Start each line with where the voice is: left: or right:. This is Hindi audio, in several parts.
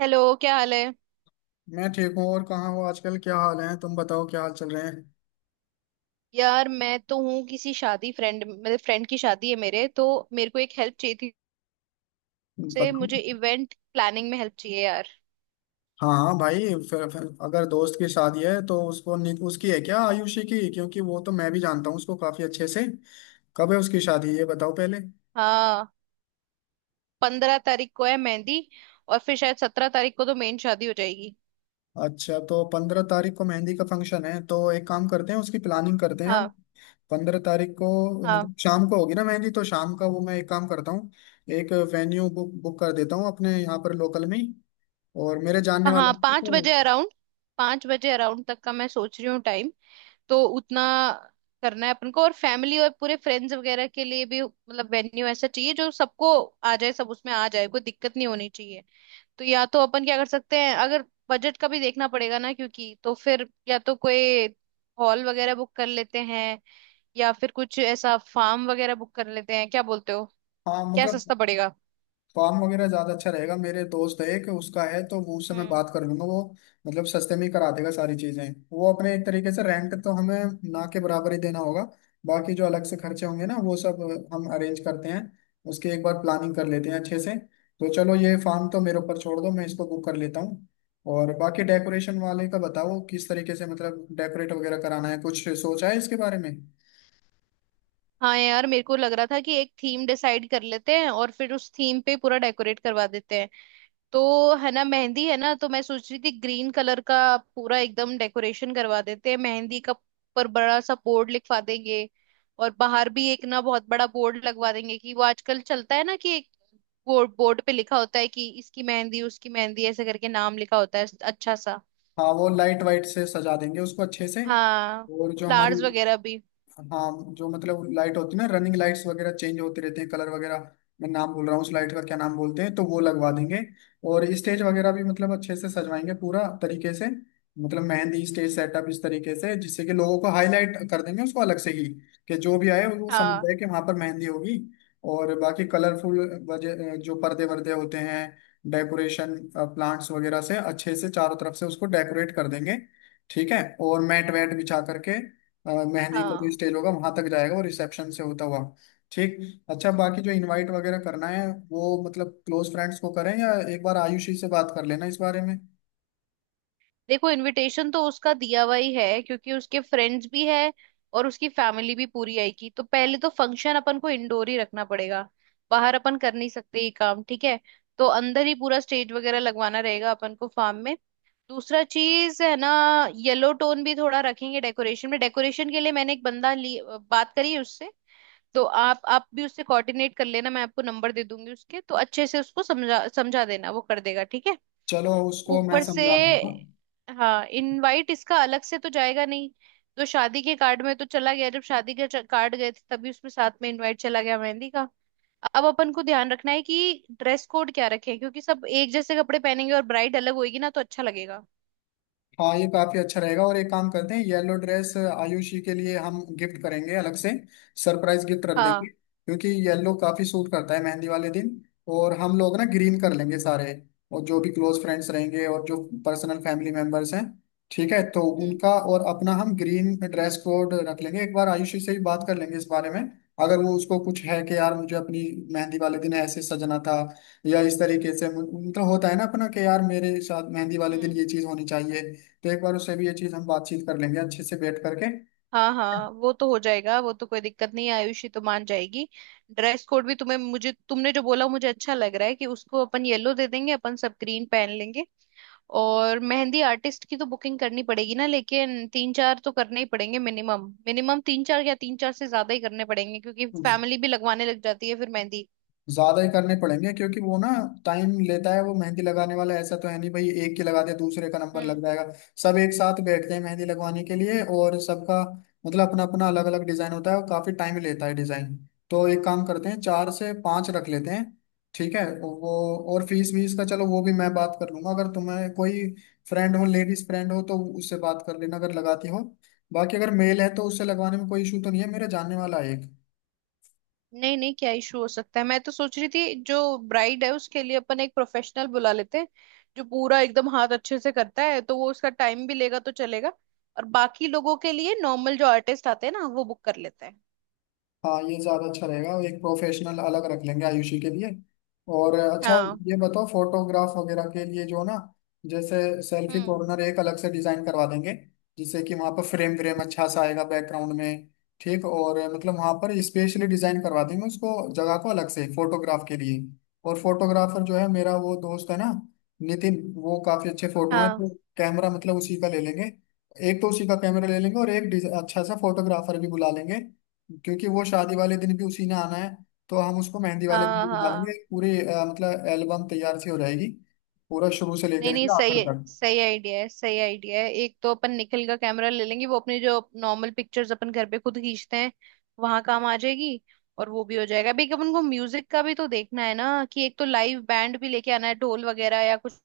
right: हेलो, क्या हाल है।
left: मैं ठीक हूँ। और कहाँ हो आजकल, क्या हाल है? तुम बताओ, क्या हाल चल रहे हैं?
right: यार, मैं तो हूँ किसी शादी, फ्रेंड मतलब फ्रेंड की शादी है मेरे तो। मेरे को एक हेल्प चाहिए थी। से
left: बताओ।
right: मुझे इवेंट प्लानिंग में हेल्प चाहिए यार।
left: हाँ हाँ भाई। फिर अगर दोस्त की शादी है तो उसको उसकी है क्या, आयुषी की? क्योंकि वो तो मैं भी जानता हूँ उसको, काफी अच्छे से। कब है उसकी शादी ये बताओ पहले।
right: हाँ, 15 तारीख को है मेहंदी। और फिर शायद 17 तारीख को तो मेन शादी हो जाएगी।
left: अच्छा तो 15 तारीख को मेहंदी का फंक्शन है, तो एक काम करते हैं, उसकी प्लानिंग करते हैं हम।
right: हाँ।
left: 15 तारीख को
right: हाँ।
left: मतलब शाम को होगी ना मेहंदी, तो शाम का वो मैं एक काम करता हूँ। एक वेन्यू बुक बुक कर देता हूँ अपने यहाँ पर लोकल में ही। और मेरे जानने वाला
right: हाँ,
left: है
right: 5 बजे
left: तो-
right: अराउंड, 5 बजे अराउंड तक का मैं सोच रही हूँ टाइम। तो उतना करना है अपन को, और फैमिली और पूरे फ्रेंड्स वगैरह के लिए भी, मतलब वेन्यू ऐसा चाहिए जो सबको आ जाए, सब उसमें आ जाए, कोई दिक्कत नहीं होनी। तो या तो अपन क्या कर सकते हैं, अगर बजट का भी देखना पड़ेगा ना क्योंकि, तो फिर या तो कोई हॉल वगैरह बुक कर लेते हैं, या फिर कुछ ऐसा फार्म वगैरह बुक कर लेते हैं, क्या बोलते हो।
left: हाँ
right: क्या
left: मतलब
right: सस्ता पड़ेगा।
left: फार्म वगैरह ज्यादा अच्छा रहेगा। मेरे दोस्त है एक, उसका है, तो वो उससे मैं
right: हम्म।
left: बात कर लूंगा। वो मतलब सस्ते में ही करा देगा सारी चीजें। वो अपने एक तरीके से, रेंट तो हमें ना के बराबर ही देना होगा। बाकी जो अलग से खर्चे होंगे ना, वो सब हम अरेंज करते हैं। उसकी एक बार प्लानिंग कर लेते हैं अच्छे से। तो चलो ये फार्म तो मेरे ऊपर छोड़ दो, मैं इसको बुक कर लेता हूँ। और बाकी डेकोरेशन वाले का बताओ, किस तरीके से मतलब डेकोरेट वगैरह कराना है? कुछ सोचा है इसके बारे में?
right: हाँ यार, मेरे को लग रहा था कि एक थीम डिसाइड कर लेते हैं और फिर उस थीम पे पूरा डेकोरेट करवा देते हैं। तो है ना, मेहंदी है ना, तो मैं सोच रही थी ग्रीन कलर का पूरा एकदम डेकोरेशन करवा देते हैं मेहंदी का। पर बड़ा सा बोर्ड लिखवा देंगे, और बाहर भी एक ना बहुत बड़ा बोर्ड लगवा देंगे, कि वो आजकल चलता है ना कि एक बोर्ड, बोर्ड पे लिखा होता है कि इसकी मेहंदी उसकी मेहंदी, ऐसे करके नाम लिखा होता है, अच्छा सा।
left: हाँ वो लाइट वाइट से सजा देंगे उसको अच्छे से।
right: हाँ।
left: और जो हमारी,
right: फ्लावर्स वगैरह भी।
left: हाँ जो मतलब लाइट होती है ना, रनिंग लाइट्स वगैरह, चेंज होते रहते हैं कलर वगैरह। मैं नाम भूल रहा हूँ उस लाइट का, क्या नाम बोलते हैं? तो वो लगवा देंगे। और स्टेज वगैरह भी मतलब अच्छे से सजवाएंगे पूरा तरीके से। मतलब मेहंदी स्टेज सेटअप इस तरीके से जिससे कि लोगों को हाईलाइट कर देंगे उसको अलग से ही, कि जो भी आए वो समझ
right: हाँ।
left: जाए कि वहां पर मेहंदी होगी। और बाकी कलरफुल वजह जो पर्दे वर्दे होते हैं, डेकोरेशन प्लांट्स वगैरह से अच्छे से चारों तरफ से उसको डेकोरेट कर देंगे। ठीक है और मैट वैट बिछा करके मेहंदी का जो
right: हाँ।
left: स्टेज होगा वहां तक जाएगा, और रिसेप्शन से होता हुआ। ठीक। अच्छा बाकी जो इनवाइट वगैरह करना है वो, मतलब क्लोज फ्रेंड्स को करें या एक बार आयुषी से बात कर लेना इस बारे में।
right: देखो, इनविटेशन तो उसका दिया हुआ ही है, क्योंकि उसके फ्रेंड्स भी है और उसकी फैमिली भी पूरी आएगी। तो पहले तो फंक्शन अपन को इंडोर ही रखना पड़ेगा, बाहर अपन कर नहीं सकते ये काम, ठीक है। तो अंदर ही पूरा स्टेज वगैरह लगवाना रहेगा अपन को फार्म में। दूसरा चीज है ना, येलो टोन भी थोड़ा रखेंगे डेकोरेशन में। डेकोरेशन के लिए मैंने एक बंदा ली बात करी है उससे, तो आप भी उससे कोऑर्डिनेट कर लेना, मैं आपको नंबर दे दूंगी उसके। तो अच्छे से उसको समझा समझा देना, वो कर देगा, ठीक है।
left: चलो उसको मैं
right: ऊपर से,
left: समझा दूंगा।
right: हाँ, इनवाइट इसका अलग से तो जाएगा नहीं, तो शादी के कार्ड में तो चला गया। जब शादी के कार्ड गए थे तभी उसमें साथ में इनवाइट चला गया मेहंदी का। अब अपन को ध्यान रखना है कि ड्रेस कोड क्या रखें, क्योंकि सब एक जैसे कपड़े पहनेंगे और ब्राइड अलग होएगी ना, तो अच्छा लगेगा।
left: हाँ ये काफी अच्छा रहेगा, और एक काम करते हैं येलो ड्रेस आयुषी के लिए हम गिफ्ट करेंगे अलग से। सरप्राइज गिफ्ट रख देंगे,
right: हाँ।
left: क्योंकि येलो काफी सूट करता है मेहंदी वाले दिन। और हम लोग ना ग्रीन कर लेंगे सारे। और जो भी क्लोज फ्रेंड्स रहेंगे, और जो पर्सनल फैमिली मेंबर्स हैं, ठीक है, तो
right: हम्म।
left: उनका और अपना हम ग्रीन ड्रेस कोड रख लेंगे। एक बार आयुषी से भी बात कर लेंगे इस बारे में। अगर वो, उसको कुछ है कि यार मुझे अपनी मेहंदी वाले दिन ऐसे सजना था, या इस तरीके से, मतलब होता है ना अपना कि यार मेरे साथ मेहंदी वाले दिन
right: हम्म।
left: ये चीज होनी चाहिए। तो एक बार उससे भी ये चीज हम बातचीत कर लेंगे अच्छे से बैठ करके।
right: हाँ हाँ, वो तो हो जाएगा, वो तो कोई दिक्कत नहीं है, आयुषी तो मान जाएगी। ड्रेस कोड भी तुम्हें मुझे तुमने जो बोला मुझे अच्छा लग रहा है कि उसको अपन येलो दे देंगे, अपन सब ग्रीन पहन लेंगे। और मेहंदी आर्टिस्ट की तो बुकिंग करनी पड़ेगी ना, लेकिन तीन चार तो करने ही पड़ेंगे मिनिमम। मिनिमम तीन चार, या तीन चार से ज्यादा ही करने पड़ेंगे, क्योंकि फैमिली भी लगवाने लग जाती है फिर मेहंदी।
left: ज्यादा ही करने पड़ेंगे क्योंकि वो ना टाइम लेता है। वो मेहंदी लगाने वाला ऐसा तो है नहीं भाई, एक की लगा दिया दूसरे का नंबर
right: हम्म।
left: लग जाएगा। सब एक साथ बैठते हैं मेहंदी लगवाने के लिए, और सबका मतलब अपना अपना अलग अलग डिजाइन होता है, और काफी टाइम लेता है डिजाइन। तो एक काम करते हैं 4 से 5 रख लेते हैं, ठीक है वो। और फीस वीस का चलो वो भी मैं बात कर लूंगा। अगर तुम्हें कोई फ्रेंड हो, लेडीज फ्रेंड हो, तो उससे बात कर लेना अगर लगाती हो। बाकी अगर मेल है तो उससे लगवाने में कोई इशू तो नहीं है, मेरा जानने वाला है एक।
right: नहीं नहीं, क्या इशू हो सकता है। मैं तो सोच रही थी जो ब्राइड है उसके लिए अपन एक प्रोफेशनल बुला लेते हैं, जो पूरा एकदम हाथ अच्छे से करता है, तो वो उसका टाइम भी लेगा तो चलेगा। और बाकी लोगों के लिए नॉर्मल जो आर्टिस्ट आते हैं ना, वो बुक कर लेते हैं।
left: हाँ ये ज्यादा अच्छा रहेगा, एक प्रोफेशनल अलग रख लेंगे आयुषी के लिए। और अच्छा
right: हाँ।
left: ये बताओ फोटोग्राफ वगैरह के लिए जो ना, जैसे सेल्फी
right: हम्म।
left: कॉर्नर एक अलग से डिजाइन करवा देंगे, जिससे कि वहाँ पर फ्रेम व्रेम अच्छा सा आएगा बैकग्राउंड में। ठीक, और मतलब वहाँ पर स्पेशली डिजाइन करवा देंगे उसको, जगह को अलग से फोटोग्राफ के लिए। और फोटोग्राफर जो है मेरा वो दोस्त है ना, नितिन, वो काफी अच्छे फोटो हैं
right: हाँ।
left: तो कैमरा मतलब उसी का ले लेंगे। एक तो उसी का कैमरा ले लेंगे, और एक अच्छा सा फोटोग्राफर भी बुला लेंगे, क्योंकि वो शादी वाले दिन भी उसी ने आना है। तो हम उसको मेहंदी वाले दिन
right: हाँ।
left: भी बना देंगे,
right: हाँ
left: एक पूरी मतलब एल्बम तैयार सी हो जाएगी पूरा शुरू से
right: नहीं
left: लेकर
right: नहीं,
left: के
right: सही
left: आखिर
right: है,
left: तक।
right: सही आइडिया है, सही आइडिया है। एक तो अपन निकल का कैमरा ले लेंगे, वो अपनी जो नॉर्मल पिक्चर्स अपन घर पे खुद खींचते हैं, वहां काम आ जाएगी। और वो भी हो जाएगा। अभी एक अपन को म्यूजिक का भी तो देखना है ना, कि एक तो लाइव बैंड भी लेके आना है, ढोल वगैरह या कुछ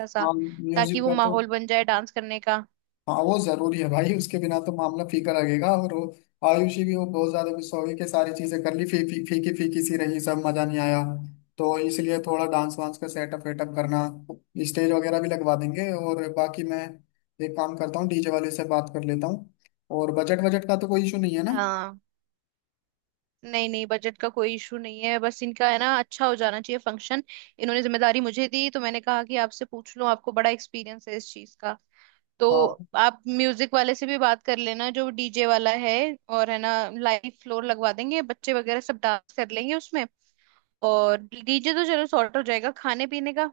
right: ऐसा,
left: हाँ म्यूजिक
right: ताकि वो
left: का तो,
right: माहौल बन जाए डांस करने का।
left: हाँ वो जरूरी है भाई, उसके बिना तो मामला फीका लगेगा। और वो आयुषी भी वो बहुत ज्यादा गुस्सा हो गई कि सारी चीजें कर ली, फी, फी, फीकी फीकी सी रही, सब मजा नहीं आया। तो इसलिए थोड़ा डांस वांस का सेटअप वेटअप करना, स्टेज वगैरह भी लगवा देंगे। और बाकी मैं एक काम करता हूँ, डीजे वाले से बात कर लेता हूँ। और बजट बजट का तो कोई इशू नहीं है ना?
right: हाँ, नहीं नहीं, बजट का कोई इशू नहीं है, बस इनका है ना, अच्छा हो जाना चाहिए फंक्शन। इन्होंने जिम्मेदारी मुझे दी, तो मैंने कहा कि आपसे पूछ लूं, आपको बड़ा एक्सपीरियंस है इस चीज का। तो
left: हाँ
right: आप म्यूजिक वाले से भी बात कर लेना, जो डीजे वाला है। और है ना, लाइव फ्लोर लगवा देंगे, बच्चे वगैरह सब डांस कर लेंगे उसमें। और डीजे तो चलो सॉर्ट हो जाएगा। खाने पीने का,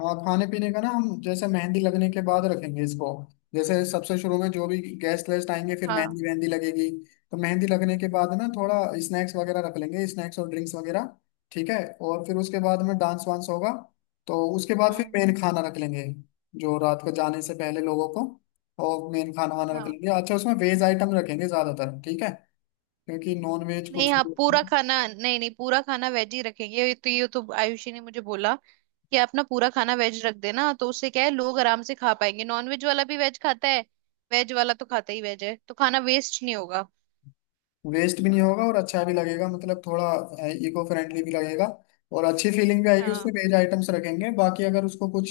left: हाँ। खाने पीने का ना हम जैसे मेहंदी लगने के बाद रखेंगे इसको। जैसे सबसे शुरू में जो भी गेस्ट वेस्ट आएंगे फिर
right: हाँ।
left: मेहंदी वेहंदी लगेगी। तो मेहंदी लगने के बाद ना थोड़ा स्नैक्स वगैरह रख लेंगे, स्नैक्स और ड्रिंक्स वगैरह, ठीक है। और फिर उसके बाद में डांस वांस होगा। तो उसके बाद फिर
right: हम्म।
left: मेन खाना रख लेंगे, जो रात को जाने से पहले लोगों को। और मेन खाना वाना रख
right: हाँ
left: लेंगे अच्छा, उसमें वेज आइटम रखेंगे ज़्यादातर, ठीक है? क्योंकि नॉन वेज
right: नहीं,
left: कुछ,
right: हाँ पूरा खाना, नहीं नहीं, पूरा खाना वेज ही रखेंगे। ये तो आयुषी ने मुझे बोला कि आप ना पूरा खाना वेज रख देना, तो उससे क्या है लोग आराम से खा पाएंगे, नॉन वेज वाला भी वेज खाता है, वेज वाला तो खाता ही वेज है, तो खाना वेस्ट नहीं होगा।
left: वेस्ट भी नहीं होगा और अच्छा भी लगेगा। मतलब थोड़ा इको फ्रेंडली भी लगेगा, और अच्छी फीलिंग भी आएगी उसमें
right: हाँ।
left: वेज आइटम्स रखेंगे। बाकी अगर उसको कुछ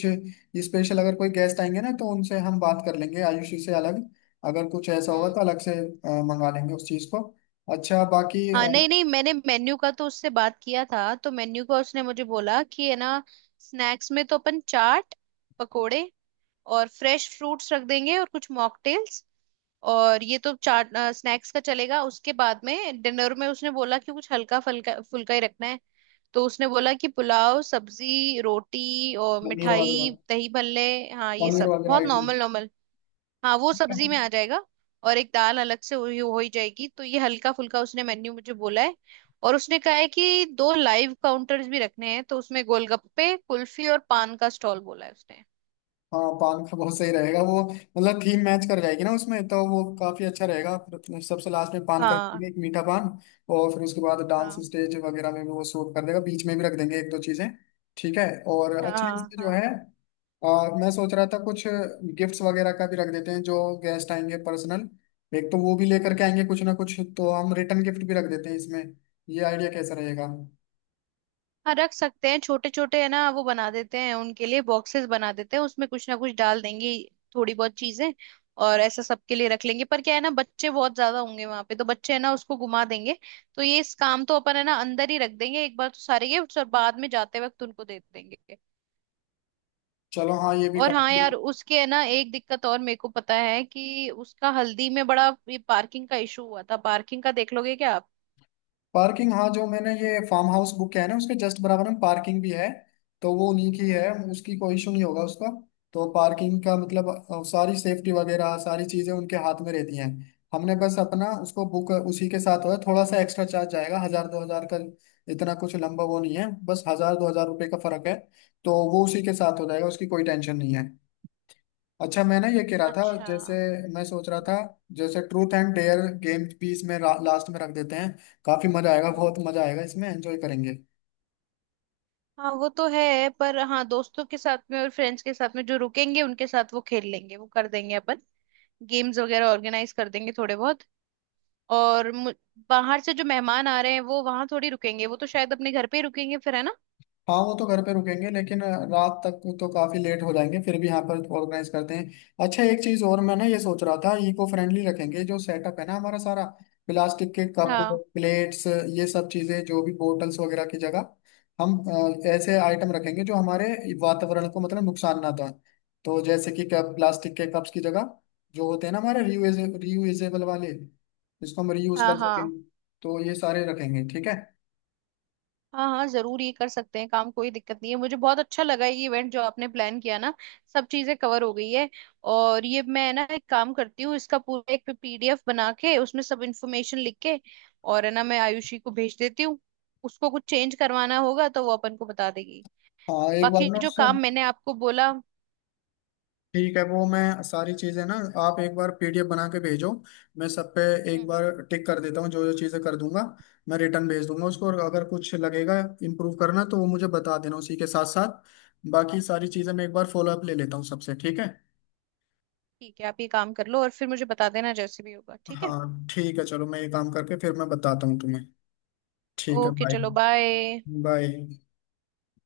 left: स्पेशल, अगर कोई गेस्ट आएंगे ना तो उनसे हम बात कर लेंगे, आयुषी से अलग। अगर कुछ ऐसा होगा
right: हम्म।
left: तो अलग से मंगा लेंगे उस चीज़ को। अच्छा बाकी
right: हाँ नहीं नहीं, मैंने मेन्यू का तो उससे बात किया था। तो मेन्यू का उसने मुझे बोला कि है ना, स्नैक्स में तो अपन चाट, पकोड़े और फ्रेश फ्रूट्स रख देंगे, और कुछ मॉकटेल्स। और ये तो चाट स्नैक्स का चलेगा। उसके बाद में डिनर में उसने बोला कि कुछ हल्का फुल्का फुल्का ही रखना है। तो उसने बोला कि पुलाव, सब्जी, रोटी और
left: पनीर
right: मिठाई,
left: वगैरह,
right: दही भल्ले। हाँ, ये
left: पनीर
right: सब
left: वगैरह
right: बहुत
left: आइटम।
right: Normal normal. हाँ, वो सब्जी में आ जाएगा, और एक दाल अलग से हुई हो ही जाएगी। तो ये हल्का फुल्का उसने मेन्यू मुझे बोला है। और उसने कहा है कि दो लाइव काउंटर्स भी रखने हैं, तो उसमें गोलगप्पे, कुल्फी और पान का स्टॉल बोला है उसने।
left: हाँ पान का बहुत सही रहेगा, वो मतलब थीम मैच कर जाएगी ना उसमें, तो वो काफी अच्छा रहेगा। फिर अपने सबसे लास्ट में पान
right: हाँ।
left: करेंगे एक मीठा पान। और फिर उसके बाद डांस
right: हाँ।
left: स्टेज वगैरह में भी वो शूट कर देगा, बीच में भी रख देंगे 1 दो चीजें, ठीक है? और अच्छे
right: हाँ।
left: इसमें जो है,
right: हाँ,
left: और मैं सोच रहा था कुछ गिफ्ट्स वगैरह का भी रख देते हैं, जो गेस्ट आएंगे पर्सनल, एक तो वो भी लेकर के आएंगे कुछ ना कुछ, तो हम रिटर्न गिफ्ट भी रख देते हैं इसमें। ये आइडिया कैसा रहेगा?
right: हाँ रख सकते हैं, छोटे छोटे है ना, वो बना देते हैं उनके लिए, बॉक्सेस बना देते हैं, उसमें कुछ ना कुछ डाल देंगे, थोड़ी बहुत चीजें। और ऐसा सबके लिए रख लेंगे, पर क्या है ना, बच्चे बहुत ज्यादा होंगे वहां पे, तो बच्चे है ना उसको घुमा देंगे। तो ये इस काम तो अपन है ना अंदर ही रख देंगे एक बार तो सारे गिफ्ट्स, और बाद में जाते वक्त उनको दे देंगे।
left: चलो हाँ ये भी
right: और हाँ
left: काफी,
right: यार, उसके है ना एक दिक्कत और, मेरे को पता है कि उसका हल्दी में बड़ा ये पार्किंग का इशू हुआ था, पार्किंग का देख लोगे क्या आप।
left: पार्किंग, हाँ जो मैंने ये फार्म हाउस बुक किया है ना उसके जस्ट बराबर में पार्किंग भी है। तो वो उन्हीं की है,
right: हम्म।
left: उसकी कोई इशू नहीं होगा उसका। तो पार्किंग का मतलब सारी सेफ्टी वगैरह सारी चीजें उनके हाथ में रहती हैं। हमने बस अपना उसको बुक उसी के साथ होगा, थोड़ा सा एक्स्ट्रा चार्ज जाएगा, 1000 दो हजार का। इतना कुछ लंबा वो नहीं है, बस 1000 दो हजार रुपये का फर्क है। तो वो उसी के साथ हो जाएगा, उसकी कोई टेंशन नहीं है। अच्छा मैंने ये कह रहा था
right: अच्छा।
left: जैसे, मैं सोच रहा था जैसे ट्रूथ एंड डेयर गेम भी इसमें लास्ट में रख देते हैं। काफी मजा आएगा,
right: हम्म।
left: बहुत मजा आएगा इसमें, एंजॉय करेंगे।
right: हाँ वो तो है, पर हाँ दोस्तों के साथ में और फ्रेंड्स के साथ में जो रुकेंगे उनके साथ वो खेल लेंगे, वो कर देंगे अपन, गेम्स वगैरह ऑर्गेनाइज कर देंगे थोड़े बहुत। और मु- बाहर से जो मेहमान आ रहे हैं वो वहां थोड़ी रुकेंगे, वो तो शायद अपने घर पे ही रुकेंगे फिर, है ना।
left: हाँ वो तो घर पे रुकेंगे, लेकिन रात तक तो काफी लेट हो जाएंगे फिर भी यहाँ पर ऑर्गेनाइज करते हैं। अच्छा एक चीज और मैं ना ये सोच रहा था, इको फ्रेंडली रखेंगे जो सेटअप है ना हमारा सारा। प्लास्टिक के कप,
right: हाँ।
left: प्लेट्स, ये सब चीजें, जो भी बोटल्स वगैरह की जगह हम ऐसे आइटम रखेंगे जो हमारे वातावरण को मतलब नुकसान ना था। तो जैसे कि कप, प्लास्टिक के कप्स की जगह, जो होते हैं ना हमारे रियूज, रियूजेबल वाले, जिसको हम रीयूज
right: हाँ।
left: कर सकें,
right: हाँ।
left: तो ये सारे रखेंगे ठीक है।
right: हाँ, हाँ जरूर, ये कर सकते हैं काम, कोई दिक्कत नहीं है। मुझे बहुत अच्छा लगा ये इवेंट जो आपने प्लान किया ना, सब चीजें कवर हो गई है। और ये मैं ना एक काम करती हूँ, इसका पूरा एक पीडीएफ बना के, उसमें सब इन्फॉर्मेशन लिख के, और है ना, मैं आयुषी को भेज देती हूँ। उसको कुछ चेंज करवाना होगा तो वो अपन को बता देगी।
left: हाँ एक बार
right: बाकी
left: ना
right: जो
left: उससे,
right: काम मैंने आपको बोला।
left: ठीक है वो मैं सारी चीजें ना, आप एक बार पीडीएफ बना के भेजो, मैं सब पे एक
right: हम्म।
left: बार टिक कर देता हूँ, जो जो चीजें कर दूंगा मैं रिटर्न भेज दूंगा उसको। और अगर कुछ लगेगा इम्प्रूव करना तो वो मुझे बता देना उसी के साथ साथ। बाकी सारी चीजें मैं एक बार फॉलो अप ले लेता हूँ सबसे, ठीक है।
right: ठीक है, आप ये काम कर लो और फिर मुझे बता देना जैसे भी होगा, ठीक है।
left: हाँ ठीक है, चलो मैं ये काम करके फिर मैं बताता हूँ तुम्हें। ठीक है
right: ओके,
left: बाय।
right: चलो बाय।
left: बाय।